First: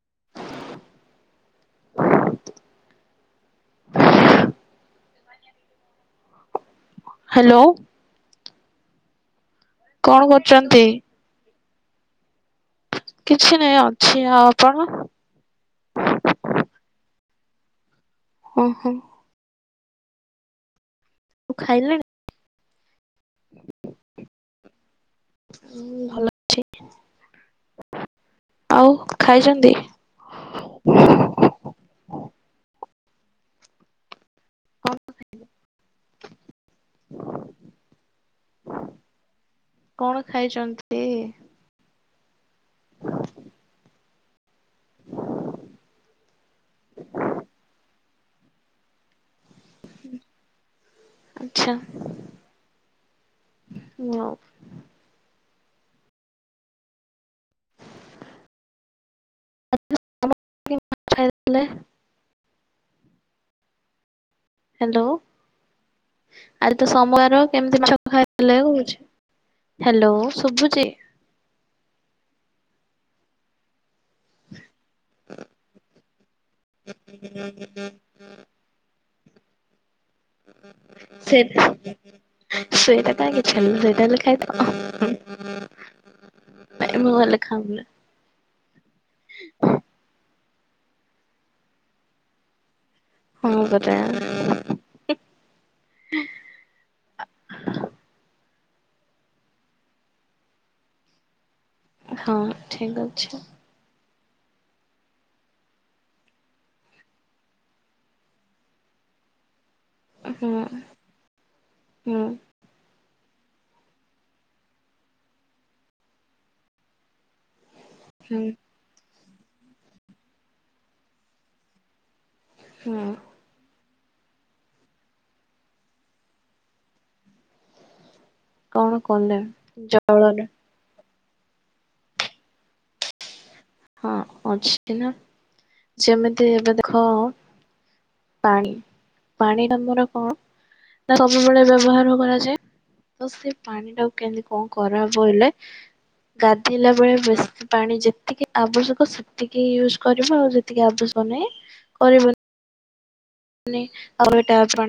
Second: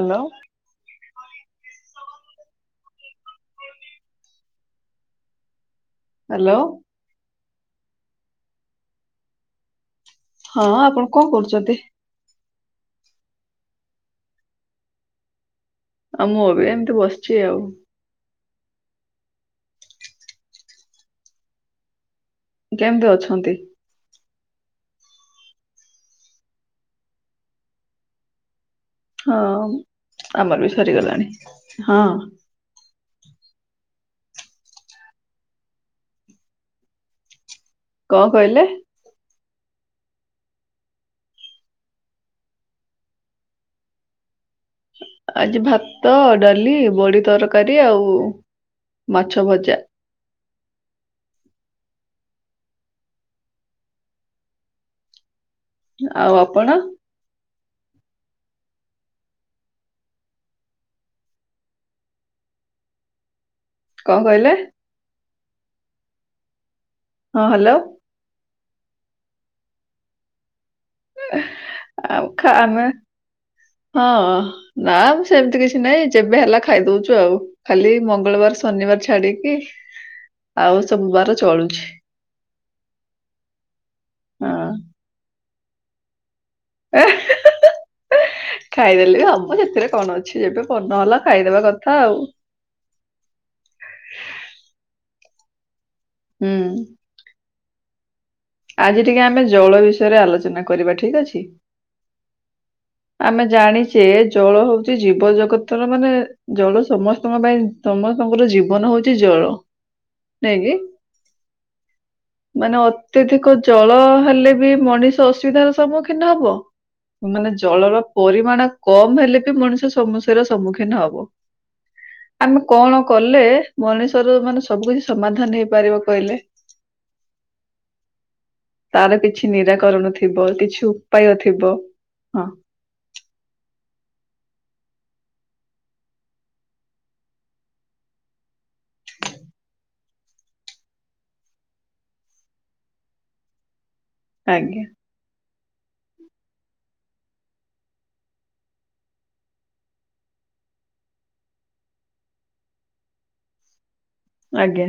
Hello. Hello. Hello କଣ ହଁ କରୁଛନ୍ତି? ଆପଣ କଣ କରୁଛନ୍ତି? କିଛି ନାହିଁ ଅଛି ଆଉପଣ? ଆଉ ମୁଁ ଏବେ ଏମିତି ବସିଛି ଆଉ। ଓ ହୋ। ତୁ ଖାଇଲାଣି। କେମତି ଅଛନ୍ତି? ହ ଭଲ ଅଛି। ଆଉ ହଁ ଖାଇଛନ୍ତି ଆମର ବି ସରିଗଲାଣି, ହଁ। [inaudible] କଣ କଇଲେ? କଣ ଖାଇଛନ୍ତି? ଆଜି ଭାତ, ଡାଲି, ବଡି ତରକାରୀ ଆଉ ମାଛ ଭଜା। ଆଛା ହ। ଆଉ ଆପଣ? [inaudible] କଣ କହିଲେ? ହ୍ୟାଲୋ ଆଜି ତ ସମୋବାର ହଁ ହ୍ୟାଲୋ କେମିତି ମିଛ ଖାଇଲେ କହୁଛି। ହ୍ୟାଲୋ ସୁଭୁ ଆଉ ହଁ ନା ମୁଁ ସେମିତି କିଛି ନାଇଁ ଯେବେ ହେଲା ଖାଇଦଉଛୁ ଆଉ ଖାଲି ମଙ୍ଗଳବାର ଶନିବାର। ଛାଡିକି। ଆଉ ସବୁ ବାର ଚଳୁଛି ହଁ [inaudible] ଏ [inaudible] ଖାଇଦେଲେ ବି ଆମର ସେଥିରେ କଣ ଅଛି ଯେବେ। ପନ ହେଲା ଖାଇଦବା କଥା ଆଉ। [inaudible] ହୁଁ। ଆଜି ଟିକେ ଆମେ ଜଳ ବିଷୟରେ ଆଲୋଚନା କରିବା ଠିକ ଅଛି। ହଁ ଠିକ୍ ଅଛି। ସେ ଜଳ ହଉଛି ଜୀବ ଜଗତର ମାନେ ଜଳ ସମସ୍ତଙ୍କ ପାଇଁ ସମସ୍ତଙ୍କର ଜୀବନ ହଉଛି ଜଳ। ହୁଁ ନାଇଁ କି ହୁଁ ମାନେ। ଅତ୍ୟଧିକ ଜଳ ହେଲେ ବି ମଣିଷ ଅସୁବିଧାର ସମ୍ମୁଖୀନ ହବ, ମାନେ ଜଳର ହୁଁ ପରିମାଣ କମ ହେଲେ। ମଣିଷ ସମସ୍ୟାର ସମ୍ମୁଖୀନ ହବ। ଆମେ କଣ ହୁଁ କଲେ? ମଣିଷର ମାନେ ସବୁ କିଛି ସମାଧାନ ହେଇପାରିବ କହିଲେ କଣ ତାର କଲେ କିଛି ନିରାକରଣ ଜଳରେ ଥିବ କିଛୁ ପାୟ ଥିବ ହଁ ହଁ ଅଛି ନା ଯେମିତି ଏବେ ଦେଖ ପାଣି ପାଣି ଆମର କଣ ନା ସବୁବେଳେ ବ୍ୟବହାର କରାଯାଏ ତ ସେ ପାଣି ଟା କେମିତି କଣ ଆଜ୍ଞା କରାହବ ହେଲେ ଗାଧେଇଲା ବେଳେ ବେଶୀ ପାଣି ଯେତିକି ଆବଶ୍ୟକ ସେତିକି ୟୁଜ୍ କରିବ ଆଉ ଯେତିକି ଆବଶ୍ୟକ ନାହିଁ କରିବନି। ମାନେ ଆଉଟାଟ ଆଜ୍ଞା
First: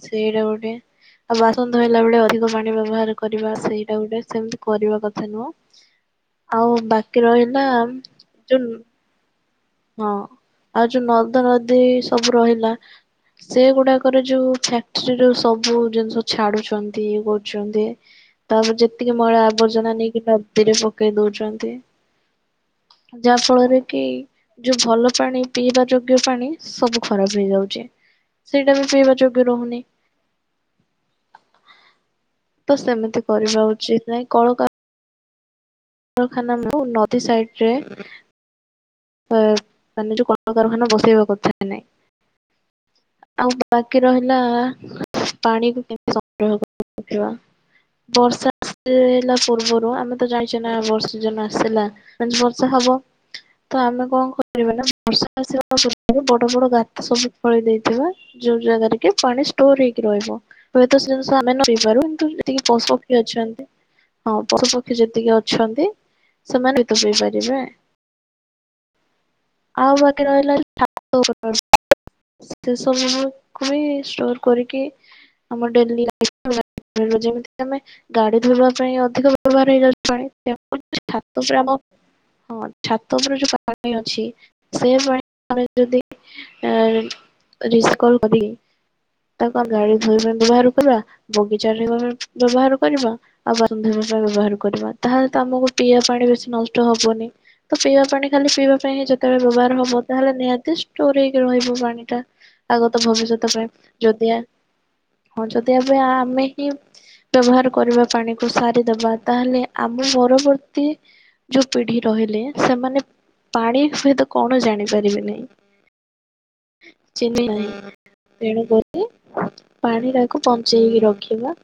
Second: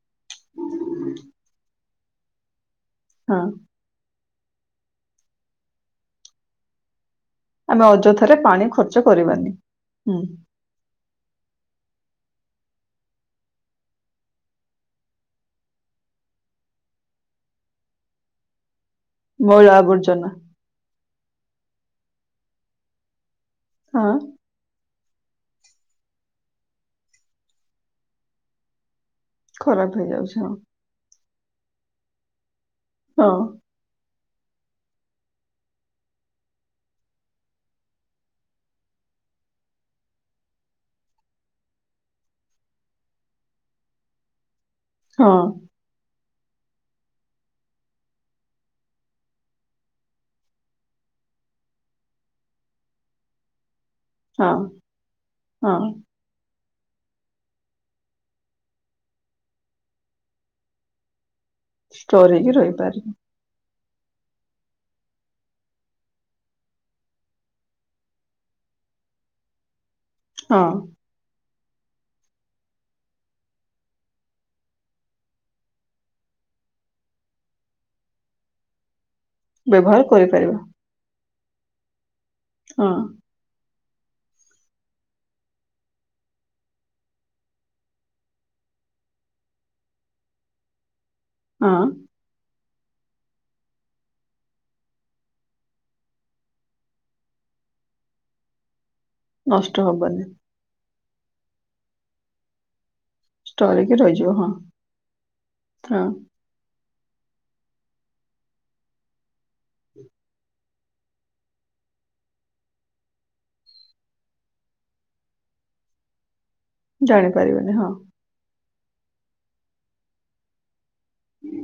ସେଇଟା ଗୋଟେ ଆଉ ବା ହଲା ବେଳେ ଅଧିକ ପାଣି ବ୍ୟବହାର ହଁ କରିବା ସେଇଟା ଗୋଟେ ସେମିତି କରିବା କଥା ନୁହଁ ଆଉ ବା ଆମେ ଅଯଥାରେ ପାଣି ଖର୍ଚ୍ଚ କରିବାନି। ହଁ ହୁଁ ଆଉ ଯୋଉ ନରଦ ନଦୀ ସବୁ ରହିଲା ସେଗୁଡାକରେ ଯୋଉ ଫ୍ୟାକ୍ଟ୍ରି ରୁ ସବୁ ଜିନିଷ ଛାଡୁଚନ୍ତି ଇ କରୁଚନ୍ତି ତାପରେ ଯେ ଟିକେ ମଳା ଆବର୍ଜନା ନେଇକି ନବଦୀରେ ପକେଇ ଦଉଚନ୍ତି। ଯାହା ଫଳରେ କି ହଁ ଯୋଉ ଭଲ ପାଣି ପିଇବା ଯୋଗ୍ୟ ପାଣି ସବୁ ଖରାପ ହେଇଯାଉଛି ସେଇଟା ବି ପିଇବା ଯୋଗ୍ୟ ରହୁନି। ଖରାପ ହେଇଯାଉଚି। ତ ସେମିତି ହଁ କରିବା ଉଚିତ ନାଇଁ। କଣ କ କଖାନା ମୁ ନଦୀ ସାଇଡରେ ମାନେ ଯୋଉଁ କଳକାରଖାନା ବସେଇବା କଥା ନାଇଁ ଆଉ ବାକି ରହିଲା ହଁ ପାଣିକୁ କେ [unintelligible] ବର୍ଷା ଆସିଲା ପୂର୍ବରୁ ଆମେ ତ ଜାଣିଛେ ନା ବର୍ଷ ଜନ ଆସିଲା ବର୍ଷା ହବ। ତ ଆମେ କଣ ହଁ କରିବା ନା ବର୍ଷା ହଁ ଆସିବାରେ ବଡ ବଡ ଗାତ ସବୁ ଫଳି ଦେଇଥିବା ଯୋଉ ଜାଗାରେ କି ପାଣି ଷ୍ଟୋର ହେଇକି ରହିବ ହୁଏତ ଆମେ ନପାରୁ ଷ୍ଟୋର କିନ୍ତୁ ହେଇକି ଯେତିକି ରହିପାରିବ ପଶୁପକ୍ଷୀ ଅଛନ୍ତି। ହଁ ପଶୁପକ୍ଷୀ ଯେତିକି ଅଛନ୍ତି ସେମାନେ ବି ତ ପିଇ ପାରିବେ। ଆଉ ବାକି ରହିଲା ହଁ [inaudible] ସେ ସବୁକୁ ବି ଷ୍ଟୋର କରିକି ଆମ ଡେଲି ଲା ଯେମିତି କି ଆମେ ଗାଡି ଧୋଇବା ପାଇଁ ବ୍ୟବହାର କରିପାରିବା। ତା ପରେ ଆମ ହଁ ଛାତ ଉପରେ ଯଉ ପାଣି ଅଛି ସେ ପାଣି ଯଦି [unintelligible] ବ୍ୟବହାର କରିବା ବଗିଚା ହଁ ମାନେ ବ୍ୟବହାର କରିବା ଆଉ ବା ବ୍ୟବହାର କରିବା ତାହେଲେ ଆମକୁ ପିଇବା ପାଣି ବେଶୀ ନଷ୍ଟ ହବନି। ତ ପିଇବା ପାଣି ଖାଲି ପିଇବା। ପାଇଁ ହଁ ଯେତେବେଳେ ନଷ୍ଟ ବ୍ୟବହାର ହବ ହବନି ତାହେଲେ ନିହାତି ଷ୍ଟୋର ହେଇକି ରହିବ ପାଣି ଟା ଆଗ ଭବିଷ୍ୟତ ପାଇଁ ଷ୍ଟୋର ହେଇକି ରହିଯିବ ଯଦିଆ ହଁ ହଁ ଯଦି ଏବେ ହଁ ଆମେ ହିଁ ବ୍ୟବହାର କରିବା ପାଣିକୁ ସାରିଦବା ତାହେଲେ ଆମ ପରବର୍ତ୍ତୀ ଯୋଉ ପିଢି ରହିଲେ ସେମାନେ ପାଣି ସହିତ କଣ ଜାଣିପାରିବେ ନାହିଁ। ଚିନି ଜାଣିପାରିବେନି ହଁ ନାଇଁ ତେଣୁ କରି ପାଣି ଟାକୁ ବଞ୍ଚେଇକି ରଖିବା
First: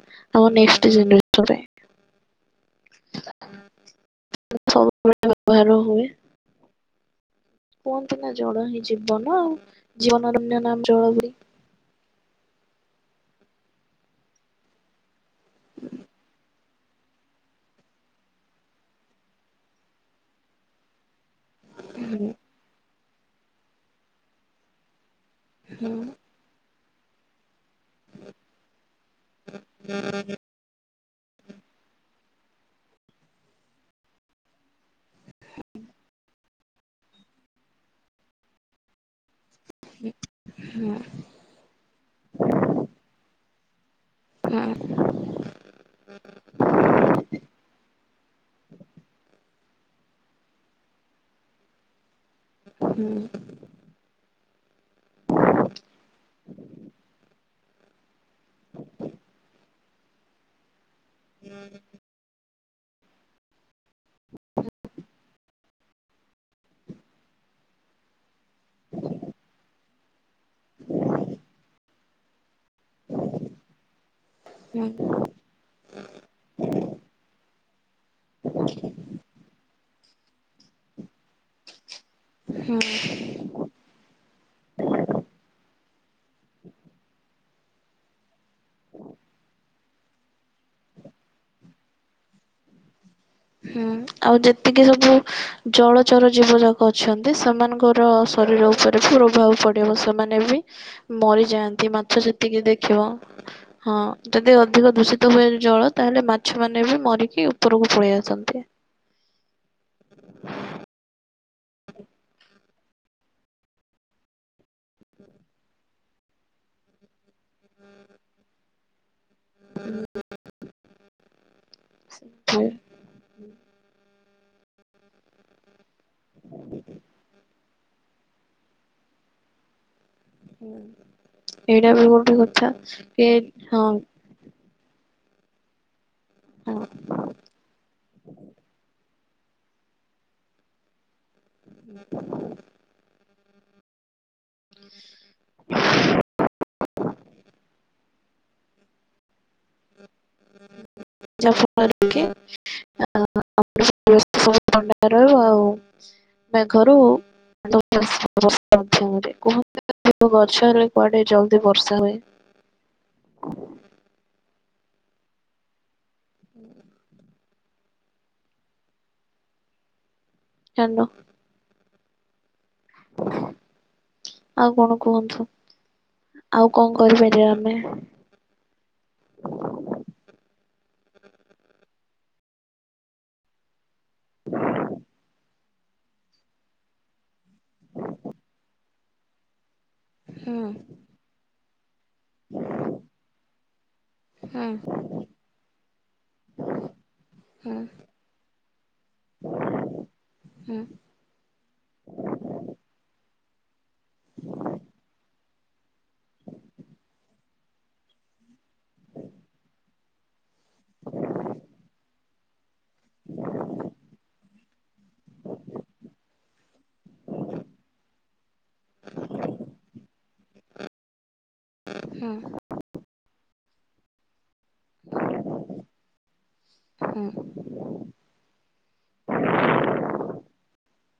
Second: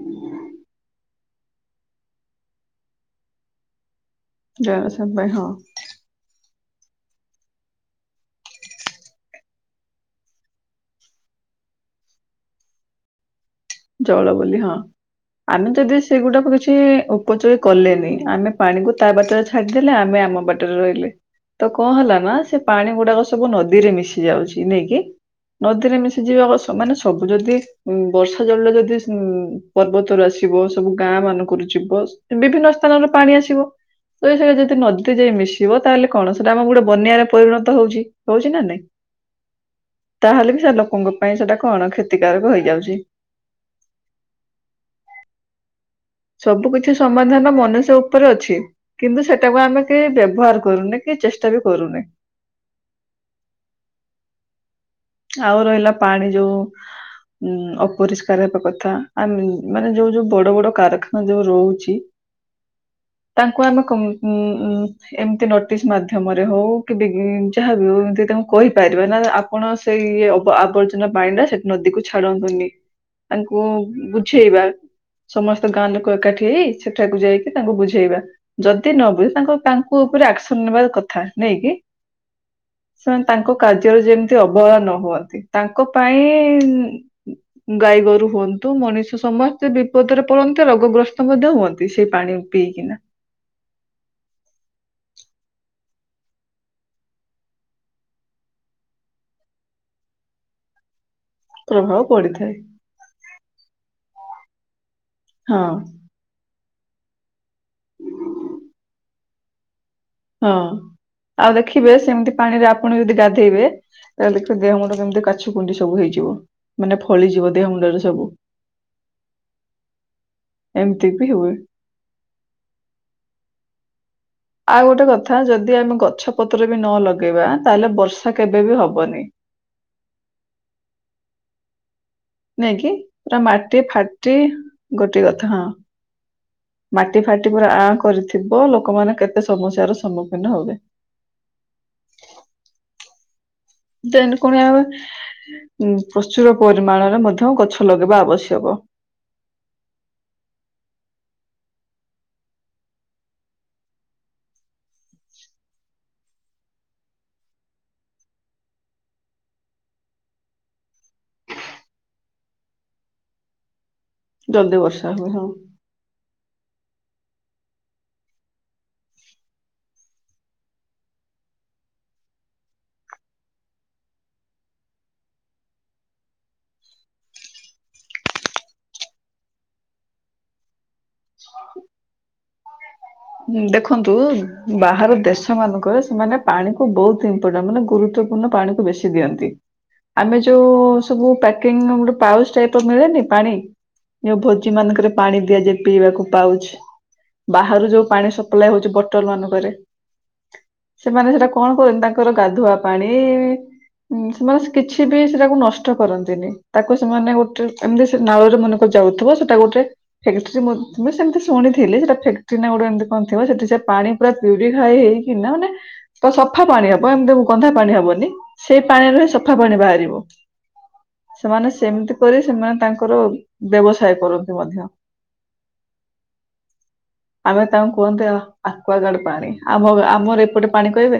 ଆମ ନେକ୍ସଟ ଜେନେରେସନ ପାଇଁ ହୁଁ [unintelligible] ଜୟ ସା ଭାଇ ହଁ। କୁହନ୍ତି ନା ଜଳ ହିଁ ଜୀବନ ଆଉ ଜୀବନ [unintelligible] ନାମ ଜଳ ଜଳ ବୋଲି ହଁ। ଆମେ ଯଦି ସେଗୁଡାକ କିଛି ସେ ଉପଯୋଗ କଲେନି ଆମେ ପାଣିକୁ ତା ବାଟରେ ଛାଡିଦେଲେ ଆମେ ଆମ ବାଟରେ ରହିଲେ। ତ କଣ ହେଲା ନା ସେ ପାଣି ଗୁଡାକ ସବୁ ନଦୀରେ ମିଶି ଯାଉଛି ନେଇକି ନଦୀରେ ମିଶି ଯିବାକୁ ମାନେ ସବୁ ଯଦି ଗ ଜଳ ଯଦି ପର୍ବତ ର ଆସିବ ସବୁ ଗାଁ ମାନଙ୍କରୁ ଯିବ ବିଭିନ୍ନ ସ୍ଥାନରେ ପାଣି ଆସିବ ସେସ ଯଦି ନଦୀଟି ଯାଇ ମିଶିବ ତାହେଲେ କଣ ସେଟା ଆମ ଗୋଟେ ବନ୍ୟାରେ ପରିଣତ ହଉଛି ହଉଛି ନା ନାଇଁ ତାହେଲେ ବି ସେ ଲୋକଙ୍କ ପାଇଁ ସେଟା କଣ କ୍ଷତିକାରକ ହେଇଯାଉଛି ହ ସବୁ କିଛି ସମାଧାନ ମନୁଷ୍ୟ ଉପରେ ଅଛି କିନ୍ତୁ ସେଟାକୁ ଆମେ କେହି ବ୍ୟବହାର କରୁନି କି ଚେଷ୍ଟା ବି କରୁନି ହୁଁ ଆଉ ରହିଲା ପାଣି ଯୋଉ ଉଁ ଅପରିଷ୍କାର ହେବା କଥା ଆ ମାନେ ଯୋଉ ଯୋଉ ବଡ ବଡ କାରଖାନା ଯୋଉ ରହୁଛି ତାଙ୍କୁ ଆମେ ଁ ଏମତି ନ ମଧ୍ୟମରେ ହଉ କି ବି ଯାହା ବିଉ ତା କହିପାର ନା ଆପଣ ସେ ଆବର୍ଜନା ପାଣିରେ ସେଠ ନଦୀକୁ ଛାଡନ୍ତୁନି। ତାଙ୍କୁ ବୁଝେଇବା ହୁଁ ସମସ୍ତ ଗାଁ ଲୋକ। ଏଟି ସେଠାକୁ ଯାଇ। ତାଙ୍କୁ ବୁଝି। ବୁଝେଇବା ଯଦି ନ ବୁଝେ ତାଙ୍କ। ପୁ ଉପରେ ଆକ୍ସନ ନେବାର କଥା ନେଇକି। ହୁଁ। ସେମାନେ ତାଙ୍କ କାର୍ଯ୍ୟରେ ଯେମିତି ଅବହେଳା ନ ହୁଅନ୍ତି ତାଙ୍କ ପାଇଁ। ଗାଈ ଗୋରୁ ହୁଅ। ନ୍ତୁ ମଣିଷ ସମସ୍ତେ। ବିପଦରେ ପଡ଼ନ୍ତି। ରୋଗ ଗ୍ରସ୍ତ ମଧ୍ୟ ହୁଅନ୍ତି ସେଇ ପାଣି ପିଇକିନା। ହୁଁ ଆଉ ଯେତିକି ସବୁ ଜଳଚର ଜୀବ ଯାକ ଅଛନ୍ତି ସେମାନଙ୍କର ଶରୀର ଉପରେ ବି ପ୍ରଭାବ ପଡିବ ସେମାନେ ବି। ମରିଯାଆନ୍ତି ପ୍ରଭାବ ମାଛ ପଡିଥାଏ ଯେତିକି ଦେଖିବ ହଁ। ଯଦି ଅଧିକ ଦୁ। ହୁଏ ହଁ ଜଳ ତାହେଲେ। ମାଛ ମାନେ ବି ମରିକି ଉପରକୁ ପଳେଇଆସନ୍ତି। ଛନ୍ତି। ହଁ। ଆଉ ଦେଖିବେ ସେମିତି ପାଣିରେ ଆପଣ ଯଦି ଗାଧେଇବେ ତାେଲେ ଦେଖିବେ ଦେହ ମୁଣ୍ଡ କେମିତି କାଛୁ କୁଣ୍ଡି ସବୁ ହେଇଯିବ ମାନେ ଫଳିଯିବ ଦେହ ମୁଣ୍ଡରେ ସବୁ। ଏମିତି ବି ହୁଏ। ଆଉ ଗୋଟେ କଥା ଯଦି ଆମେ କଥା। ଗଛ ପତ୍ର ବି ନ ଲଗେଇବା। ତାହଲେ ବର୍ଷା କେବେ ବି ହବନି। ଏଇଟା ବି। କଥା ନାଇଁ କି ପୁରା ମାଟି ହଁ ଫାଟି। ଗୋଟେ କଥା ହଁ। ହଁ ମାଟି ଫାଟି ପୁରା ଆ କରିଥିବ ଲୋକମାନେ କେତେ। ତେ ସମସ୍ୟାର ସମ୍ମୁଖୀନ ହେବେ। [unintelligible] ଦେନ୍। ପ୍ରଚୁର ପରିମାଣରେ ମଧ୍ୟ। ମଧ୍ୟ ଗଛ ଲଗେଇବା ଆବଶ୍ୟକ। ଯାହାଫଳରେ ବର୍ଷା ହୁଏ। ଜଲଦି ବର୍ଷା ହୁଏ ହଁ। [unintelligible] ଆଉ କଣ କୁହନ୍ତୁ ଆଉ କଣ କରିପାରିବା ଆମେ। ଦେଖନ୍ତୁ ବାହାର ଦେଶ ମାନଙ୍କରେ ସେମାନେ ପାଣି କୁ ବହୁତ ଇମ୍ପୋର୍ଟାଣ୍ଟ ମାନେ ଗୁରୁତ୍ୱପୂର୍ଣ୍ଣ ପାଣିକୁ ବେଶୀ ଦିଅନ୍ତି। ଆମେ ହୁଁ ଯୋଉ ସବୁ ପା [unintelligible] ପାଉଚ୍‌ ଟାଇପ୍ ର ମିଳେନି ପାଣି ଯୋଉ ହୁଁ ଭୋଜି ମାନଙ୍କରେ ପାଣି ଦିଆଯାଏ ପିଇବାକୁ ପାଉଚ୍ ହୁଁ ବାହାରୁ ଯୋଉ ସପ୍ଲାଏ ହଉଛି ବଟଲ ମାନଙ୍କରେ ହୁଁ ସେମାନେ ସେଟା କଣ କରନ୍ତି ତାଙ୍କର ଗାଧୁଆ ପାଣି ହୁଁ। ହୁଁ ସେମାନେ ସେ କିଛି ବି ସେଟାକୁ ନଷ୍ ଷ୍ଟ କରନ୍ତିନି ତାକୁ ସେମାନେ ଗୋଟେ ଏମିତି ସେ ନାଳରେ ମନେକର ଯାଉଥିବ ସେଟା ଗୋଟେ ଯେ ମୁଁ ମୁଁ ସେମିତି ଶୁଣିଥିଲି ସେଟା ଫେକ୍ [unintelligible] ହଁ ଥିବ ସେଠି ସେ ପାଣି ପୁରା ପ୍ୟୁରିଫାଇ ହେଇକି ନା ମାନେ ପ ସଫା ପାଣି ହବ ଏମିତି ଗନ୍ଧା ପାଣି ହବନି ସେଇ ପାଣିରୁ ହି ସଫା ପାଣି ବାହାରିବ। ସେମାନେ ସେମିତି ହୁଁ କରି ସେମାନେ ତାଙ୍କର ବ୍ୟବସାୟ କରନ୍ତୁ। ହୁଁ। ତ୍ୟ ଆକ୍ୱାଗାର୍ଡ଼ ପାଣି ଆମ ଆମର ଏପଟେ ପାଣି କହିବେ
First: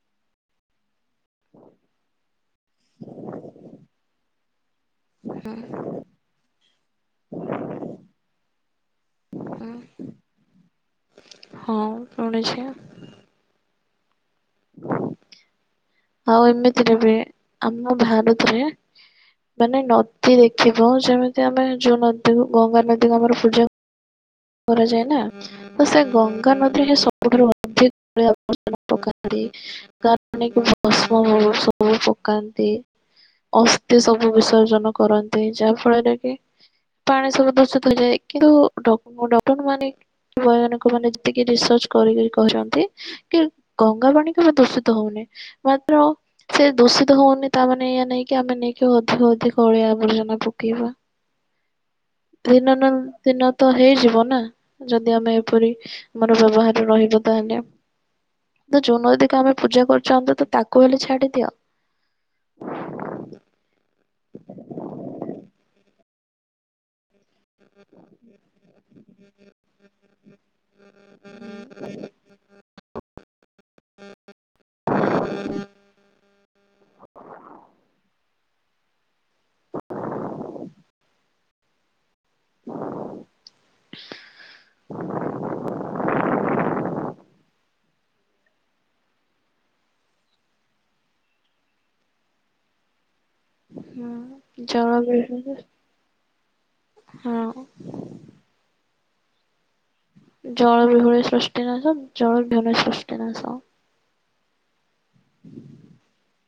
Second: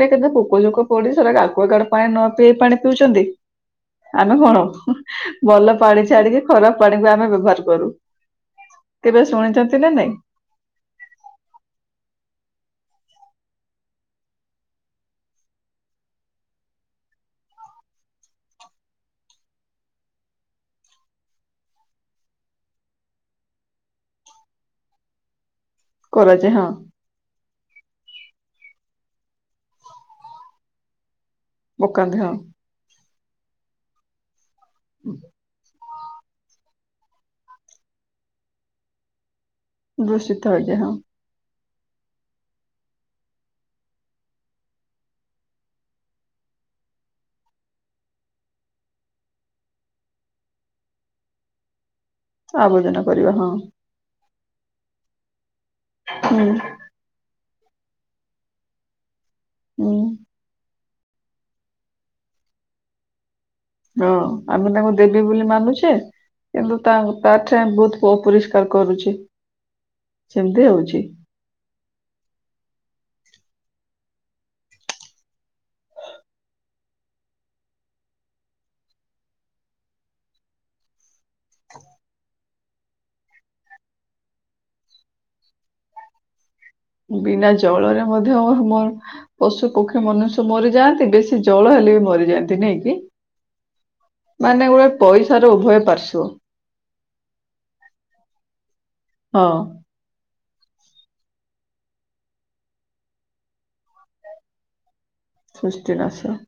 ଏଇଟାତ ପୋକୋଯୋକ। ପୋଡ଼ିଶର ଆକ୍ବାଗାର୍ଡ଼ ପାଣି ନ ପିଇ ପାଣି ପିଉଛନ୍ତି। ଆମେ କଣ? ହୁଁ ଭଲ ପାଣି ଛାଡ଼ିକି ଖରାପ ପାଣିକୁ ଆମେ ବ୍ୟବହାର କରୁ କେବେ ହୁଁ ଶୁଣିଛନ୍ତି ନା ନାଇଁ? ହଁ ଶୁଣିଛି। [inaudible] ଆଉ ଏମିତିରେ ବି ଆମ ଭାରତରେ ମାନେ ନଦୀ ଦେଖିବ ଯେମିତି ଆମେ ଯୋଉ ନଦୀକୁ ଗଙ୍ଗା ନଦୀ ଭାବରେ ପୂଜା କରାଯାଏ ନା ତ ସେ କରାଯାଏ ଗଙ୍ଗା ହଁ ନଦୀରେ ସବୁଠାରୁ ଅଧିକ [inaudible] ପକାନ୍। [inaudible] ବ ସବୁ ପକାନ୍ତି। ଅସ୍ଥି ସବୁ ବିର୍ସଜ ନ କରନ୍ତି ଯାହା ଫଳରେ କି ପାଣି ସବୁ ଦୂଷିତ ହେଇଯାଏ, କିନ୍ତୁ ଡ ଡ ମାନେ ଦୂଷିତ ହେଇଯାଏ ହଁ ବଜ୍ଞାନିକ ମାନେ ଯେତିକି ରିସର୍ଚ କରିକି କହିଛନ୍ତି କି ଗଙ୍ଗା ପାଣି କେବେ ଦୂଷିତ ହଉନି ମାତ୍ର ସେ ଦୂଷିତ ହଉନି ତାମାନେ ଏଇଆ ନେଇକି ଆମେ ନେଇକି ଅଧିକ ଅଧିକ ଅଳିଆ ଆବର୍ଜନା ପକେଇବା। ଦିନ ନନ୍‌ ଆବର୍ଜନା କରିବା ଦିନ ହଁ ତ ବ ନା ଯଦି ଆମେ ପରି ଆମର ହୁଁ ବ୍ୟବହାର ରହିବ ତାହେଲେ ତ ଜୁନଦୀ ତମେ ପୂଜା ହୁଁ କରୁଛନ୍ତ ତ ତାକୁ ମୁଁ କହିଲି ଛାଡିଦିଅ। ହଁ ଆମେ ତାଙ୍କୁ ଦେବୀ ବୋଲି ମାନୁଛେ, କିନ୍ତୁ ତା ତାଠା ବହୁତ କୋପରିଷ୍କାର କରୁଛି। ସେମ୍ ତି ହଉଛି। [inaudible] [inaudible] ବିନା ଜଳରେ ମଧ୍ୟ ମୋର ମୋର ପଶୁ ପକ୍ଷୀ ମନୁଷ୍ୟ ମରିଯାଆନ୍ତି, ବେଶୀ ଜଳ ହେଲେ ବି ମରିଯାଆନ୍ତି, ନାଇଁ କି? ମାନେ ଜଳ ଓୟେ ପଇସାର ବିହୁରି ଉଭୟ ପାଶ୍ୱ। ହଁ। ହଁ। ଜଳ ବିହୁଳ ସୃଷ୍ଟି ନାଶ, ଜଳ ବିହନେ ସୃଷ୍ଟି ନାଶ। ସୃଷ୍ଟିନାଶ।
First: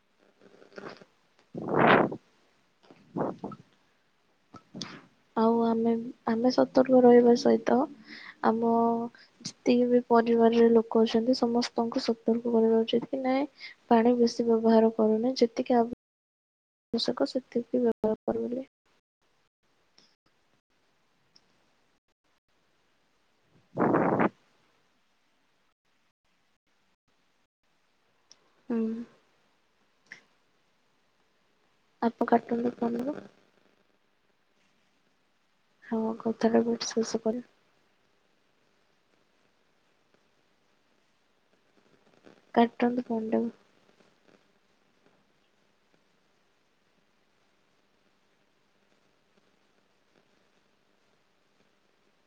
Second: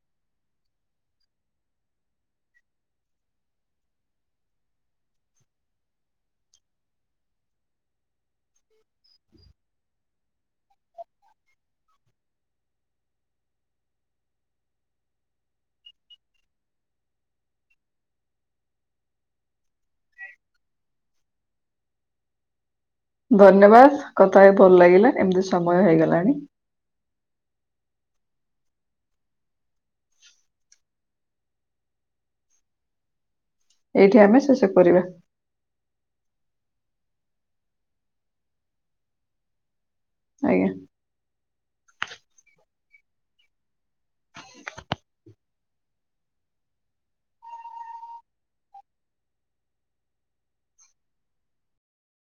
ଆଉ ଆମେ, ଆମେ ସତର୍କ ରହିବା ସହିତ ଆମ ଯେତିକି ବି ପରିବାରରେ ଲୋକ ଅଛନ୍ତି ସମସ୍ତଙ୍କୁ ଆଉ ଆଉ ଆମେ ଆମେ ସତର୍କ ରହିବା ସହିତ ଆମ ଯେ ତିକିବି କି ବି ପରିବାରରେ ଲୋକ ଅଛନ୍ତି ସମସ୍ତଙ୍କୁ ସତର୍କ କରିବା ଉଚିତ୍ ଯେ ପାଣି ବେଶୀ ବ୍ୟବହାର କରନି, ଯେତିକି ଆବ ଶ୍ୟକ ସେତିକି ବ୍ୟବହାର କରିବେ। ଧନ୍ୟବାଦ, କଥା ହେଇ ଭଲ ଲାଗିଲା, ଏମିତି ସମୟ ହେଇଗଲାଣି। ହୁଁ। ଆପ କଟନ୍ତୁ ପୋନରୁ ଏଇଠି ଆମେ ଶେଷ କରିବା। ହଁ, କଥା ବି ଏଇଠି ଶେଷ କର। ଆଜ୍ଞା। କାଟନ୍ତୁ ଫୋନ୍ ଟାକୁ।